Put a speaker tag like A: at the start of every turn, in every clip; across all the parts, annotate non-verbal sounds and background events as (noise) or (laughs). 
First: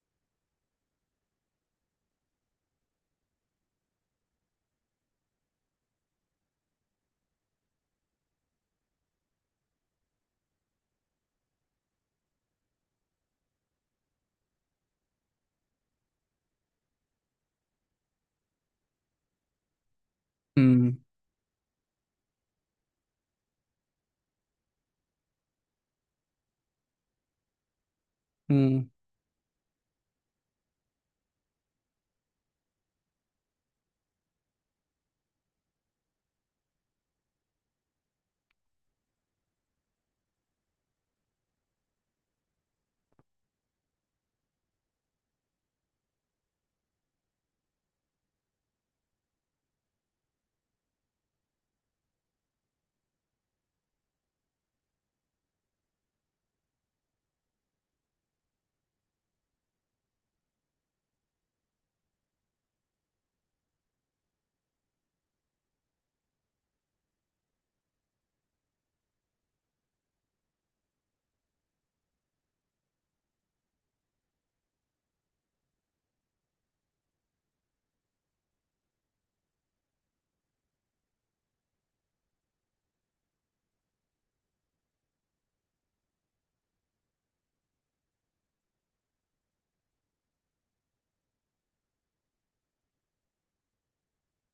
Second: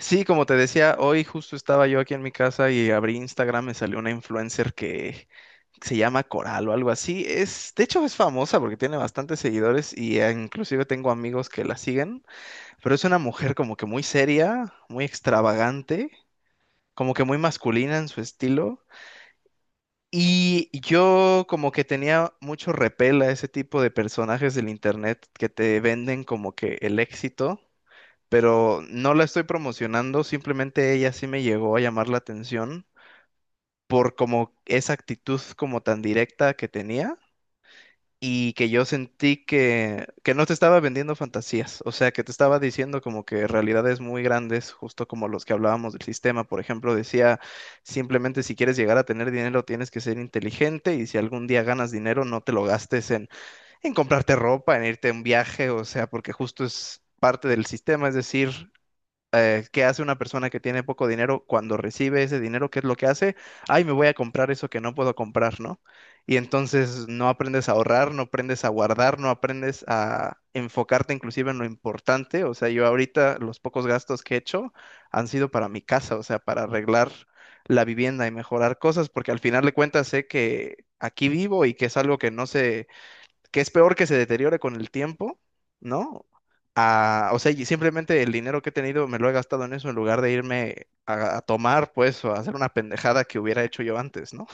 A: Sí, como te decía, hoy justo estaba yo aquí en mi casa y abrí Instagram. Me salió una influencer que se llama Coral o algo así. De hecho, es famosa porque tiene bastantes seguidores y inclusive tengo amigos que la siguen, pero es una mujer como que muy seria, muy extravagante, como que muy masculina en su estilo. Y
B: Mm,
A: yo como que tenía mucho repel a ese tipo de personajes del internet que te venden como que el éxito, pero
B: mm,
A: no la estoy promocionando, simplemente ella sí me llegó a llamar la atención por como esa actitud como tan directa que tenía, y que yo sentí que no te estaba vendiendo fantasías. O sea, que te estaba diciendo como que realidades muy grandes, justo como los que hablábamos del sistema. Por ejemplo, decía simplemente, si quieres llegar a tener dinero tienes que ser inteligente, y si algún día ganas dinero no te lo gastes en comprarte ropa, en irte a un viaje. O sea, porque justo es parte del sistema, es decir, ¿qué hace una persona que tiene poco dinero cuando recibe ese dinero? ¿Qué es lo que hace? Ay, me voy a comprar eso que no puedo comprar, ¿no? Y entonces no aprendes a ahorrar, no aprendes a guardar, no aprendes a enfocarte inclusive en lo importante. O sea, yo ahorita los pocos gastos que he hecho han sido para mi casa, o sea, para arreglar la vivienda y mejorar cosas, porque al final de cuentas sé que aquí vivo y que es algo que no se, que es peor que se deteriore con el tiempo, ¿no? O sea, y simplemente el dinero que he tenido me lo he gastado en eso en lugar de irme a tomar, pues, o a hacer una pendejada que hubiera hecho yo antes, ¿no?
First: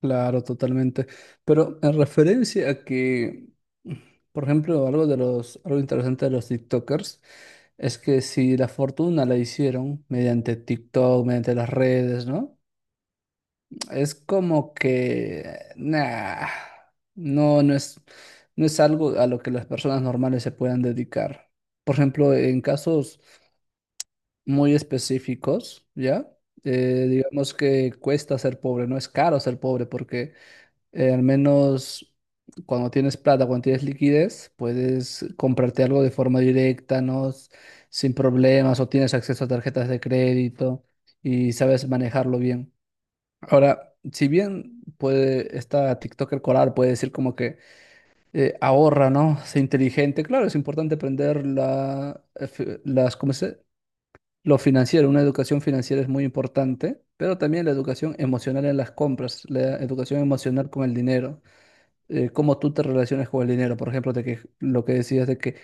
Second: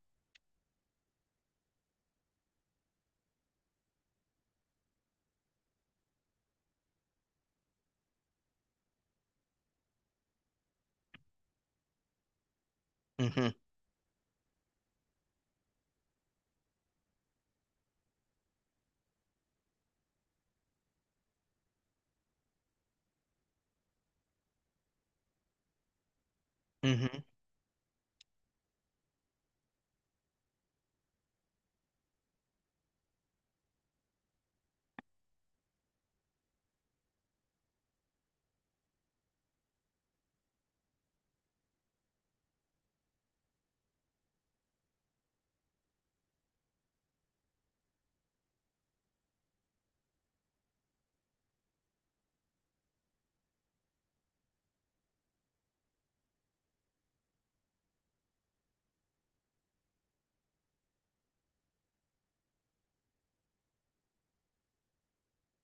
B: claro, totalmente. Pero en referencia a que, mm, por ejemplo, algo interesante de los TikTokers es que si la fortuna la hicieron mediante TikTok, mediante las redes, ¿no?
A: Ujú,
B: Es como que, nah, no, no es algo a lo que las personas normales se puedan dedicar. Por ejemplo, en casos muy específicos, ¿ya?
A: ujú,
B: Digamos que cuesta ser pobre, no es caro ser pobre porque al menos cuando tienes plata, cuando tienes liquidez, puedes comprarte algo de forma directa, ¿no? Sin problemas, o tienes acceso a tarjetas de crédito y sabes manejarlo bien. Ahora, si bien puede esta TikToker colar puede decir como que ahorra, ¿no? Sé inteligente. Claro, es importante aprender las, ¿cómo se? Lo financiero, una educación financiera es muy importante, pero también la educación emocional en las compras, la educación emocional con el dinero, cómo tú te relacionas con el dinero. Por ejemplo, de que lo que decías de que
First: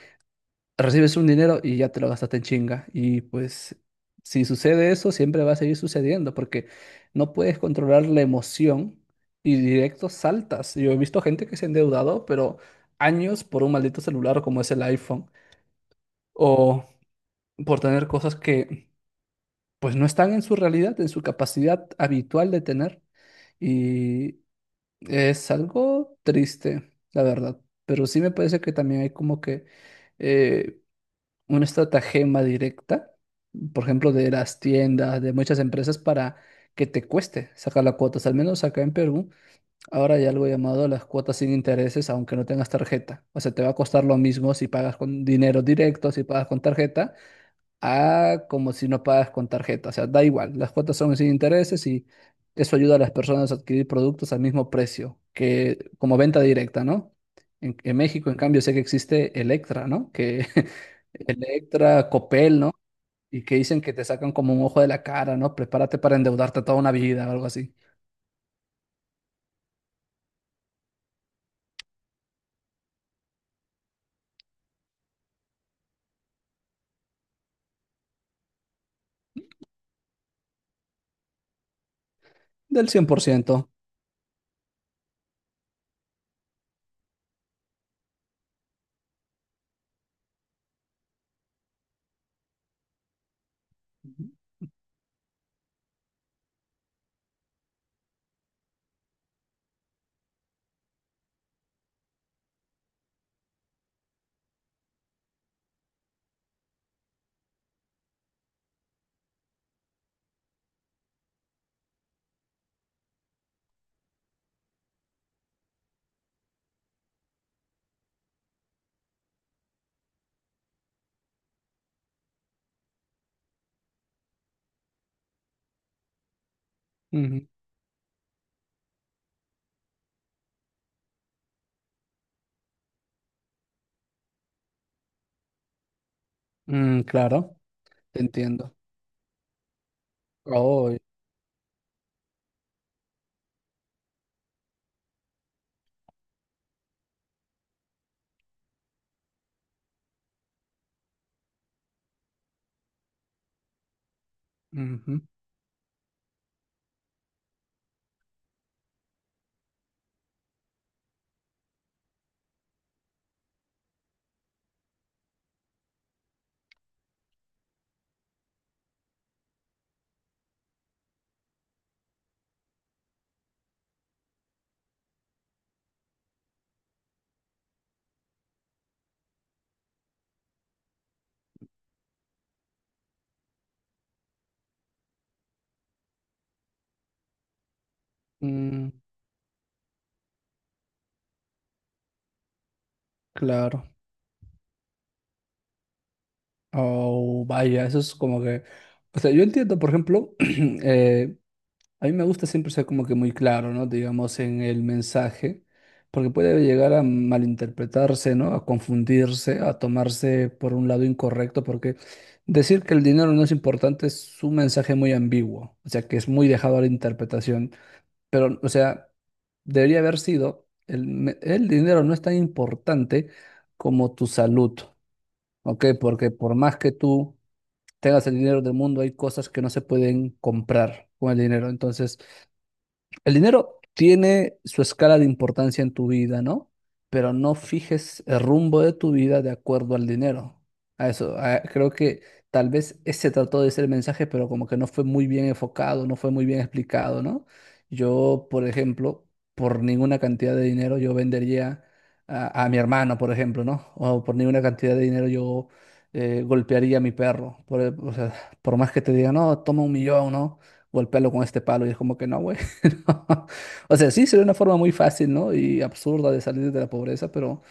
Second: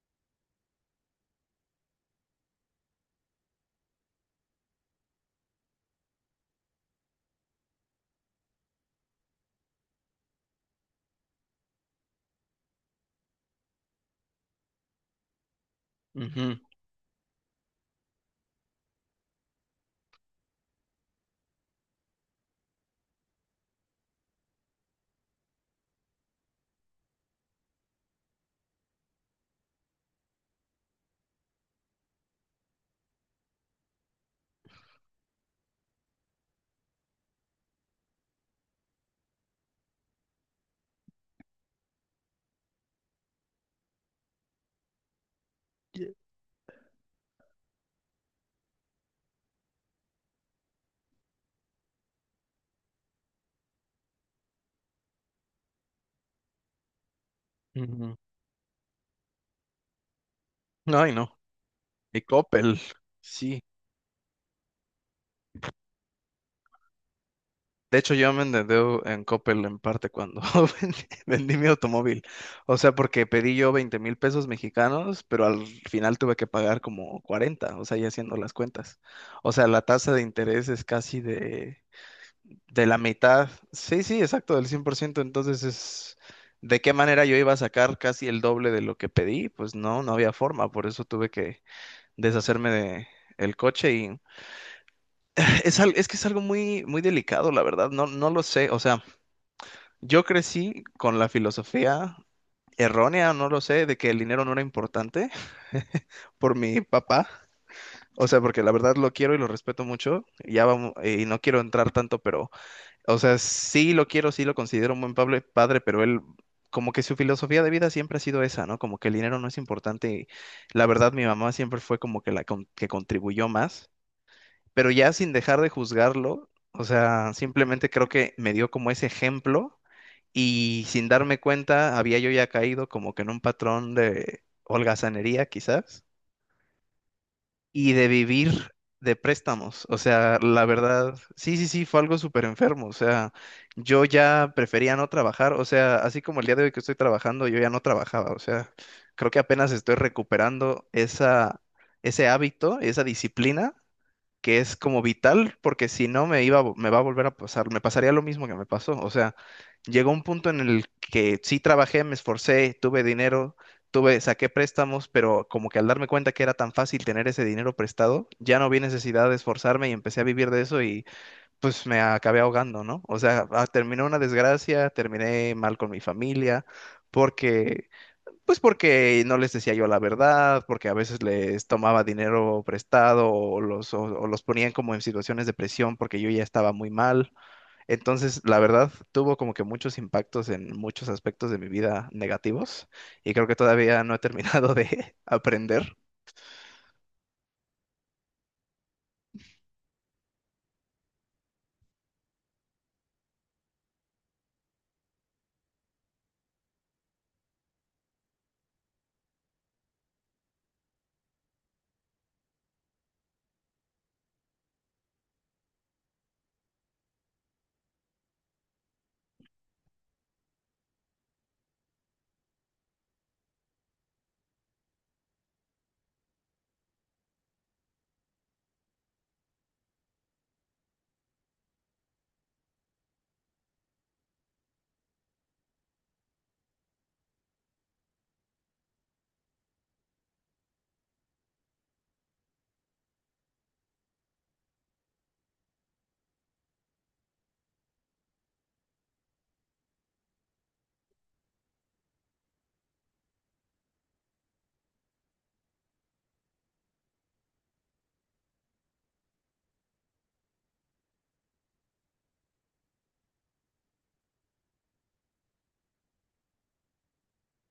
B: recibes un dinero y ya te lo gastaste en chinga. Y pues si sucede eso, siempre va a seguir sucediendo porque no puedes controlar la emoción y directo saltas. Yo he visto gente que se ha endeudado, pero años por un maldito celular como es el iPhone,
A: ujú,
B: o por tener cosas que pues no están en su realidad, en su capacidad habitual de tener. Y es algo triste, la verdad, pero sí me parece que también hay como que eh, una estratagema directa, por ejemplo, de las tiendas, de muchas empresas para que te cueste sacar las cuotas. Al menos acá en Perú, ahora hay algo llamado las cuotas sin intereses, aunque no tengas tarjeta. O sea, te va a costar lo mismo si pagas con dinero directo, si pagas con tarjeta, a como si no pagas con tarjeta. O sea, da igual. Las cuotas son sin intereses y eso ayuda a las personas a adquirir productos al mismo precio que como venta directa, ¿no? En
A: ujú.
B: México, en cambio, sé que existe Electra, ¿no? Que
A: No, y
B: (laughs)
A: no.
B: Electra,
A: Y
B: Copel, ¿no?
A: Coppel,
B: Y que
A: sí.
B: dicen que te sacan como un ojo de la cara, ¿no? Prepárate para endeudarte toda una vida o algo así.
A: De hecho, yo me endeudé en Coppel en parte cuando (laughs) vendí, vendí mi automóvil. O sea, porque pedí yo 20,000 pesos mexicanos, pero al final tuve que pagar como 40, o sea, ya haciendo las cuentas. O sea, la tasa de interés es casi de
B: Del
A: la mitad.
B: 100%.
A: Sí, sí, exacto, del 100%. Entonces es, ¿de qué manera yo iba a sacar casi el doble de lo que pedí? Pues no, no había forma, por eso tuve que deshacerme de el coche. Y (clears throat) es que es algo muy, muy delicado, la verdad, no, no lo sé. O sea, yo crecí con la filosofía errónea, no lo sé, de que el dinero no era importante, por mi papá. O sea, porque la verdad lo quiero y lo respeto mucho, ya vamos, y no quiero entrar tanto, pero, o sea, sí lo quiero, sí lo considero un buen padre, pero él, como que su filosofía de vida siempre ha sido esa, ¿no? Como que el dinero no es importante. Y la verdad, mi mamá siempre fue como que que contribuyó más, pero ya sin dejar de juzgarlo. O sea,
B: Ujú.
A: simplemente creo que me dio como ese ejemplo, y sin darme cuenta había yo ya caído como que en un patrón de holgazanería, quizás,
B: Mm, claro,
A: y de
B: te
A: vivir
B: entiendo.
A: de préstamos. O sea, la
B: Oh,
A: verdad, sí, sí, sí, fue algo súper enfermo. O sea, yo ya prefería no trabajar. O sea, así como el día de hoy que estoy trabajando, yo ya no trabajaba. O sea, creo que apenas estoy recuperando esa, ese hábito, esa disciplina, que es como
B: ujú.
A: vital, porque si no me va a volver a pasar, me pasaría lo mismo que me pasó. O sea, llegó un punto en el que sí trabajé, me esforcé, tuve dinero, tuve, saqué préstamos, pero como que al darme cuenta que era tan fácil tener ese dinero prestado, ya no vi necesidad de esforzarme y empecé a vivir de eso, y pues me acabé ahogando, ¿no? O sea, ah, terminó una desgracia, terminé mal con mi familia, porque pues porque no les decía yo la verdad, porque a veces les tomaba dinero prestado, o los ponían como en situaciones de presión porque yo ya estaba muy mal. Entonces, la
B: Mm,
A: verdad, tuvo como que muchos impactos en muchos aspectos de mi vida negativos, y creo que
B: claro.
A: todavía no he terminado de (laughs) aprender.
B: Oh, vaya, eso es como que, o sea, yo entiendo, por ejemplo, (clears throat) eh, a mí me gusta siempre ser como que muy claro, ¿no? Digamos, en el mensaje, porque puede llegar a malinterpretarse, ¿no? A confundirse, a tomarse por un lado incorrecto, porque decir que el dinero no es importante es un mensaje muy ambiguo, o sea, que es muy dejado a la interpretación, pero, o sea, debería haber sido, el dinero no es tan importante como tu salud, ¿ok? Porque por más que tú tengas el dinero del mundo, hay cosas que no se pueden comprar con el dinero. Entonces, el dinero tiene su escala de importancia en tu vida, ¿no? Pero no fijes el rumbo de tu vida de acuerdo al dinero. A eso, creo que tal vez ese trató de ser el mensaje, pero como que no fue muy bien enfocado, no fue muy bien explicado, ¿no? Yo, por ejemplo, por ninguna cantidad de dinero yo vendería a mi hermano, por ejemplo, ¿no? O por ninguna cantidad de dinero yo golpearía a mi perro. O sea, por más que te diga, no, toma un millón, ¿no? Golpéalo con este palo. Y es como que no, güey. (laughs) O sea, sí, sería una forma muy fácil, ¿no? Y absurda de salir de la pobreza, pero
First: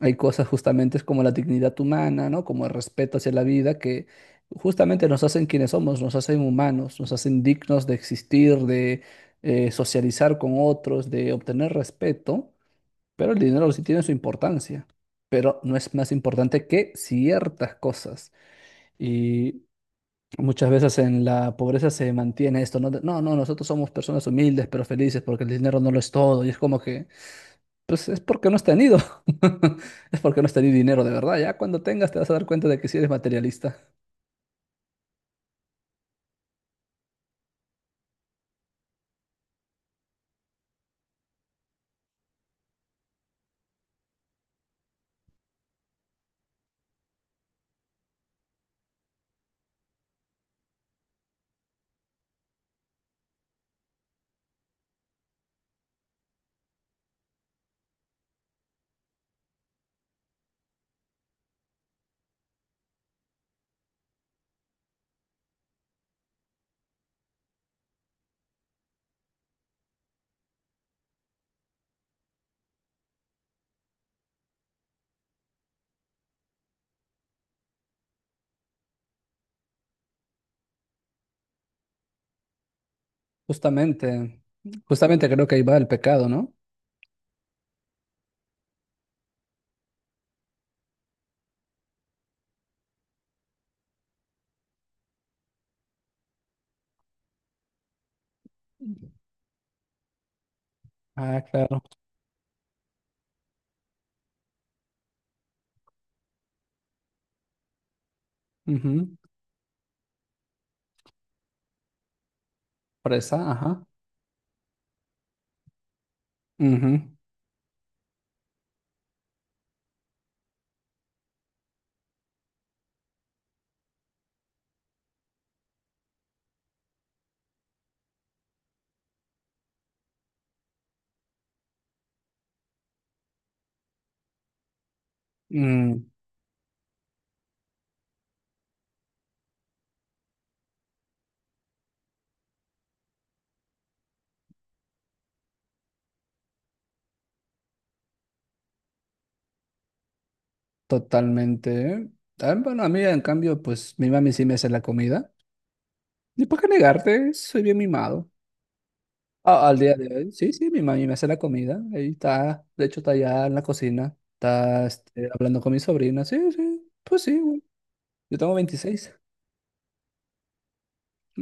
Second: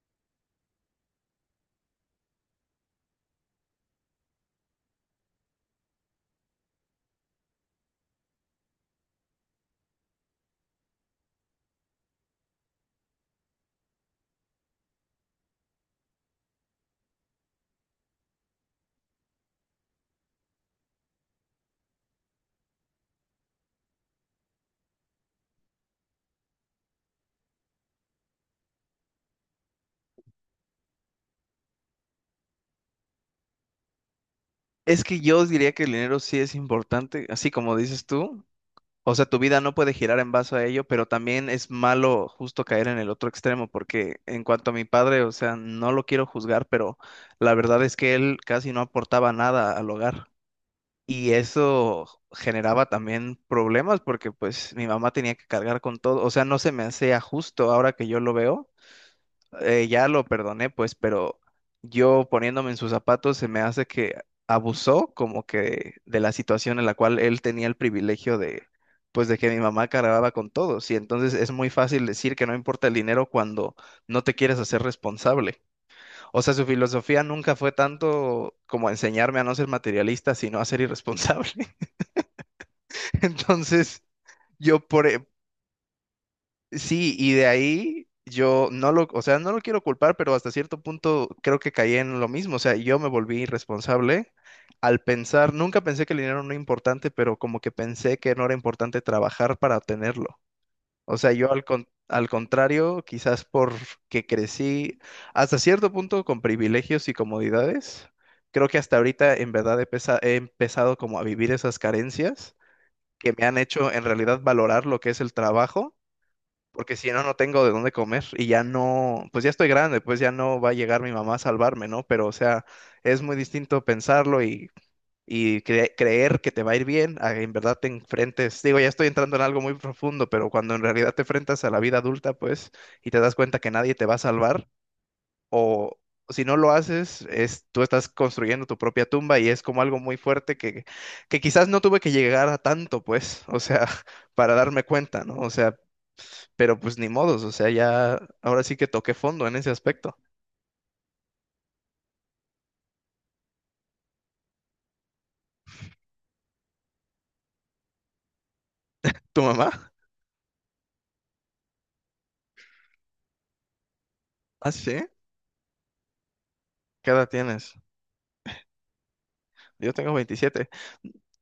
B: hay cosas justamente como la dignidad humana, ¿no? Como el respeto hacia la vida que justamente nos hacen quienes somos, nos hacen humanos, nos hacen dignos de existir, de socializar con otros, de obtener respeto, pero el dinero sí tiene su importancia, pero no es más importante que ciertas cosas. Y muchas veces en la pobreza se mantiene esto, ¿no? De, no, no, nosotros somos personas humildes pero felices porque el dinero no lo es todo. Y es como que, pues es porque no has tenido. (laughs) Es porque no has tenido dinero de verdad. Ya cuando tengas te vas a dar cuenta de que si eres materialista.
A: Es que yo diría que el dinero sí es importante, así como dices tú. O sea, tu vida no puede girar en base a ello, pero también es malo justo caer en el otro extremo, porque en cuanto a mi padre, o sea, no lo quiero juzgar, pero la verdad es que él casi no aportaba nada al hogar. Y eso generaba también problemas porque pues mi mamá tenía que cargar con todo. O sea, no se me hacía justo. Ahora que yo lo veo, ya lo perdoné, pues, pero yo poniéndome en sus zapatos se me hace que abusó como que de la situación en la cual él tenía el privilegio de, pues, de que mi mamá cargaba con todos. Y entonces es muy fácil decir que no importa el dinero cuando no te quieres hacer responsable. O sea, su filosofía nunca fue tanto como enseñarme a no ser materialista, sino a ser irresponsable. (laughs) Entonces...
B: Justamente,
A: Yo por, e,
B: justamente creo que ahí va el pecado, ¿no?
A: Sí, y de ahí yo no lo, o sea, no lo quiero culpar, pero hasta cierto punto creo que caí en lo mismo. O sea, yo me volví irresponsable al pensar, nunca pensé que el dinero no era importante, pero como que pensé que no era importante trabajar para obtenerlo. O sea,
B: Ah,
A: yo
B: claro.
A: al contrario, quizás porque crecí hasta cierto punto con privilegios y comodidades, creo que hasta
B: Ujú.
A: ahorita en verdad he empezado como a vivir esas carencias que
B: Presa,
A: me han
B: ajá.
A: hecho en realidad valorar lo que es el trabajo, porque
B: Ujú.
A: si no, no tengo de dónde comer, y ya no, pues ya estoy grande, pues ya no va a llegar mi mamá a salvarme, ¿no? Pero, o sea, es muy distinto pensarlo creer que te va a ir bien, a en verdad te enfrentes, digo, ya estoy entrando en algo muy profundo, pero cuando en realidad te enfrentas a la vida adulta, pues, y te das cuenta que nadie te va a salvar, o
B: Mm,
A: si no lo haces, tú estás construyendo tu propia tumba, y es como algo muy fuerte que quizás no tuve que llegar a tanto, pues, o sea, (laughs) para darme cuenta, ¿no? O sea, pero pues ni modos, o sea, ya ahora sí que toqué fondo en ese aspecto.
B: totalmente. Ah, bueno, a mí en cambio, pues mi mami sí me hace la comida. ¿Y para qué negarte? Soy bien mimado.
A: ¿Tu
B: Ah,
A: mamá?
B: al día
A: (laughs)
B: de hoy, sí, sí, mi mami me hace la comida. Ahí está, de hecho, está allá en la cocina.
A: ¿Ah,
B: Está
A: sí?
B: este, hablando con mi sobrina. Sí, sí,
A: ¿Qué
B: pues
A: edad
B: sí, güey.
A: tienes?
B: Yo tengo 26.
A: Yo tengo 27.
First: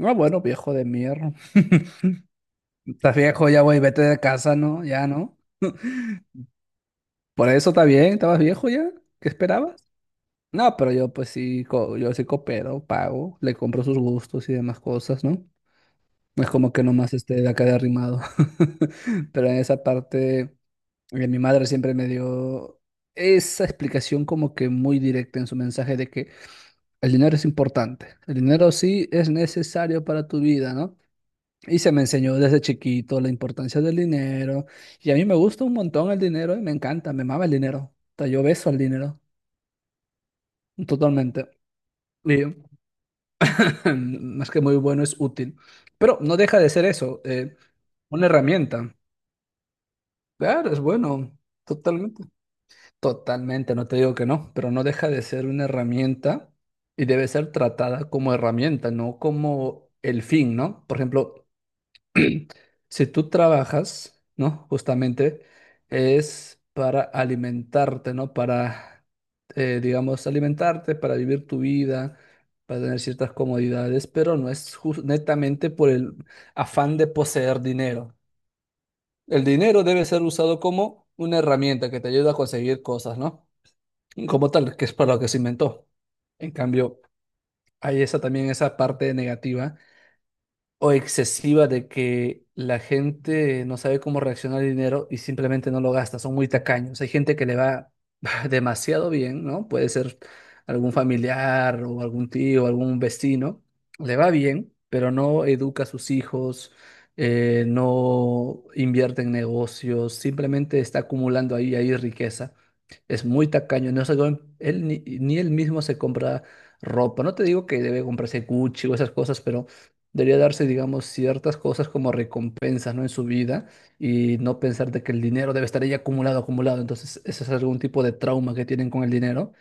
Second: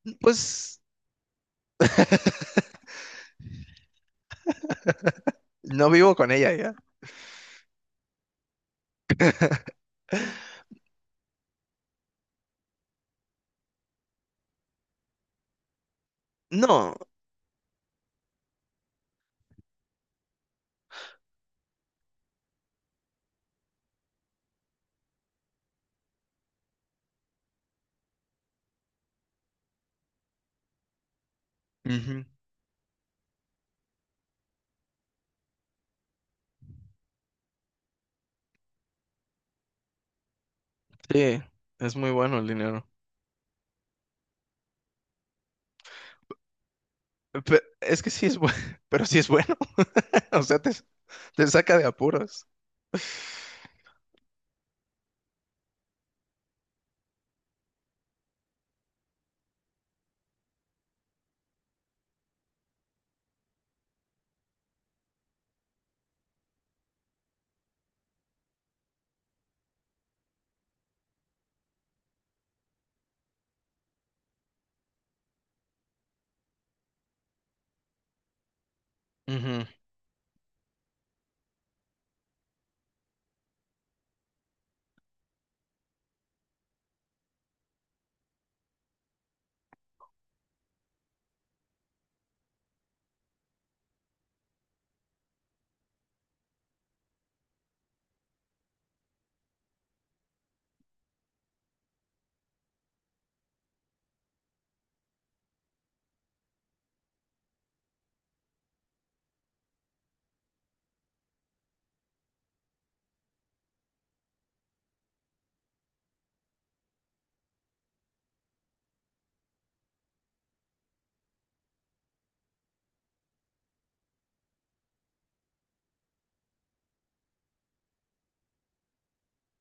B: Ah, bueno, viejo
A: Pues
B: de mierda. (laughs)
A: (laughs)
B: Estás viejo ya, güey, vete de casa, ¿no? Ya, ¿no?
A: no vivo con ella ya.
B: Por eso está bien, estabas viejo ya. ¿Qué esperabas? No, pero yo, pues sí, yo sí coopero, pago, le compro sus gustos y demás cosas, ¿no? No. Es como que
A: No.
B: nomás esté de acá de arrimado. (laughs) Pero en esa parte. Y mi madre siempre me dio esa explicación como que muy directa en su mensaje de que el dinero es importante, el dinero sí es necesario para tu vida, ¿no? Y se me
A: Ujú.
B: enseñó desde chiquito la importancia del dinero. Y a mí me gusta un montón el dinero y me encanta, me mama el dinero. O sea, yo beso al dinero,
A: Sí,
B: totalmente.
A: es muy bueno
B: Y
A: el
B: (laughs)
A: dinero.
B: (clears throat) más que muy bueno, es útil. Pero no deja de ser eso,
A: Pe- es que sí
B: una
A: es bueno, (laughs)
B: herramienta.
A: pero sí es bueno. (laughs) O sea, te,
B: Claro, es bueno,
A: te saca de
B: totalmente.
A: apuros.
B: Totalmente, no te digo que no, pero no deja de ser una herramienta y debe ser tratada como herramienta, no como el fin, ¿no? Por ejemplo, si tú trabajas, ¿no? Justamente es para alimentarte, ¿no? Para, digamos, alimentarte, para vivir tu vida, para tener ciertas comodidades, pero no es netamente por el afán de poseer dinero. El
A: Ujú.
B: dinero debe ser usado como una herramienta que te ayuda a conseguir cosas, ¿no? Como tal, que es para lo que se inventó. En cambio, hay esa también esa parte negativa o excesiva de que la gente no sabe cómo reaccionar al dinero y simplemente no lo gasta, son muy tacaños. Hay gente que le va (laughs) demasiado bien, ¿no? Puede ser algún familiar o algún tío, algún vecino, le va bien, pero no educa a sus hijos, no invierte en negocios, simplemente está acumulando ahí, ahí riqueza. Es muy tacaño, él ni él mismo se compra ropa. No te digo que debe comprarse Gucci o esas cosas, pero debería darse, digamos, ciertas cosas como recompensas, ¿no? En su vida, y no pensar de que el dinero debe estar ahí acumulado, acumulado. Entonces, eso es algún tipo de trauma que tienen con el dinero,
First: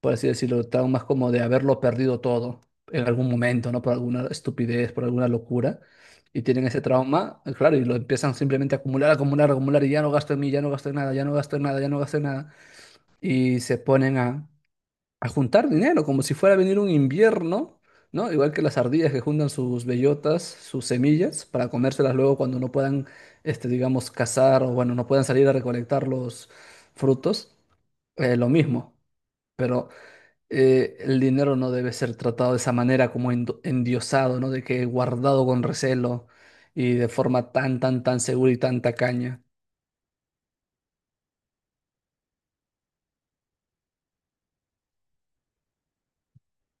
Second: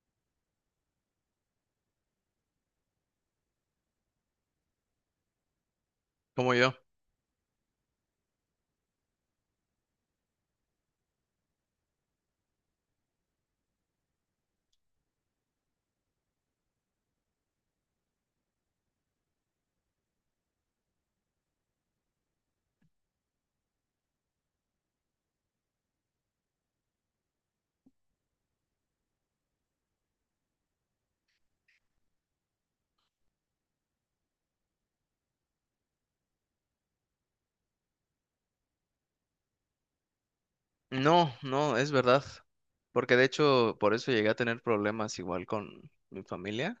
B: por así decirlo, traumas como de haberlo perdido todo en algún momento, ¿no? Por alguna estupidez, por alguna locura. Y
A: Como
B: tienen
A: yo.
B: ese trauma, claro, y lo empiezan simplemente a acumular, acumular, acumular, y ya no gasto en mí, ya no gasto en nada, ya no gasto en nada, ya no gasto en nada y se ponen a juntar dinero, como si fuera a venir un invierno, ¿no? Igual que las ardillas que juntan sus bellotas, sus semillas, para comérselas luego cuando no puedan, este, digamos, cazar o, bueno, no puedan salir a recolectar los frutos. Lo mismo, pero el dinero no debe ser tratado de esa manera como endiosado, ¿no? De que guardado con recelo y de forma tan, tan, tan segura y tan tacaña.
A: No, no, es verdad. Porque de hecho, por eso llegué a tener problemas igual con mi familia,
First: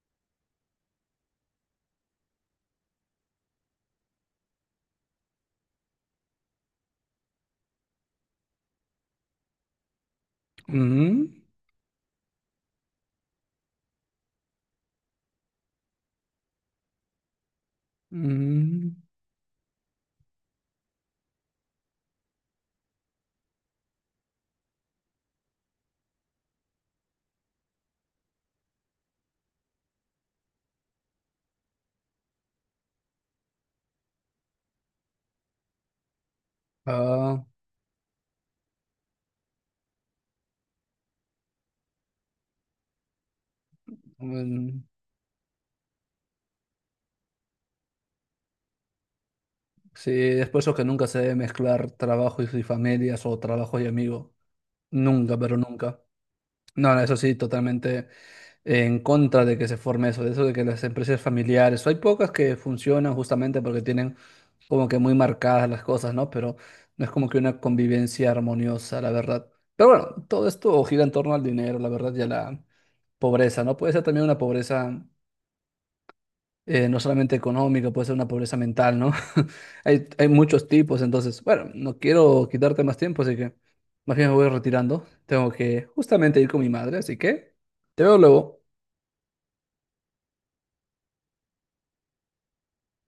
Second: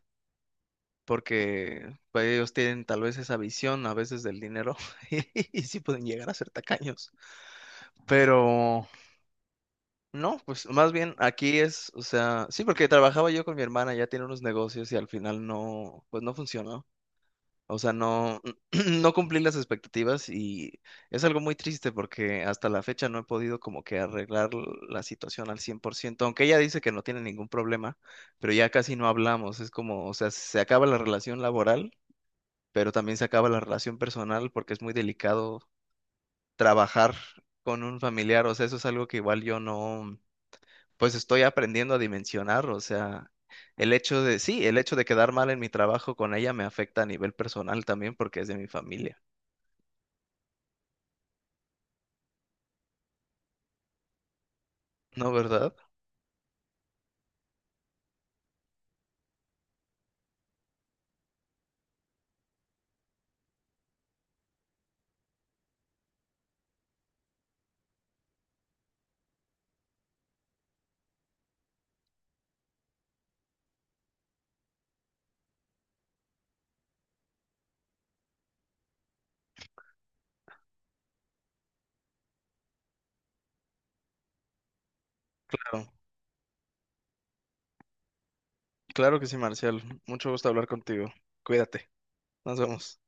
A: porque pues ellos tienen tal vez esa visión a veces del dinero (laughs) y sí pueden llegar a ser tacaños. Pero no, pues más bien
B: Mm,
A: aquí es, o sea, sí, porque trabajaba yo con mi hermana, ya tiene unos negocios y al final no, pues no funcionó. O sea, no,
B: mm,
A: (clears throat) no cumplí las expectativas, y es algo muy triste porque hasta la fecha no he podido como que arreglar la situación al 100%, aunque ella dice que no tiene ningún problema, pero ya casi no hablamos. Es como, o sea, se acaba la relación laboral pero también se acaba la relación personal porque es muy delicado trabajar
B: ah,
A: con un familiar. O sea, eso es algo que igual yo no, pues estoy aprendiendo a dimensionar. O sea, el hecho de, sí, el
B: mm.
A: hecho de quedar mal en mi trabajo con ella me afecta a nivel personal también porque es de mi familia,
B: Sí, es después eso que nunca se debe mezclar trabajo y familias o trabajo y amigos.
A: ¿no,
B: Nunca, pero
A: verdad?
B: nunca. No, no, eso sí, totalmente en contra de que se forme eso de que las empresas familiares, hay pocas que funcionan justamente porque tienen como que muy marcadas las cosas, ¿no? Pero no es como que una convivencia armoniosa, la verdad. Pero bueno, todo esto gira en torno al dinero, la verdad, y a la pobreza, ¿no? Puede ser también una pobreza no solamente económica, puede ser una pobreza mental, ¿no? (laughs) Hay muchos tipos, entonces, bueno, no quiero quitarte más tiempo, así que más bien me voy retirando. Tengo que
A: Claro,
B: justamente ir con mi madre, así que te veo luego.
A: claro que sí, Marcial, mucho gusto hablar contigo, cuídate, nos vemos.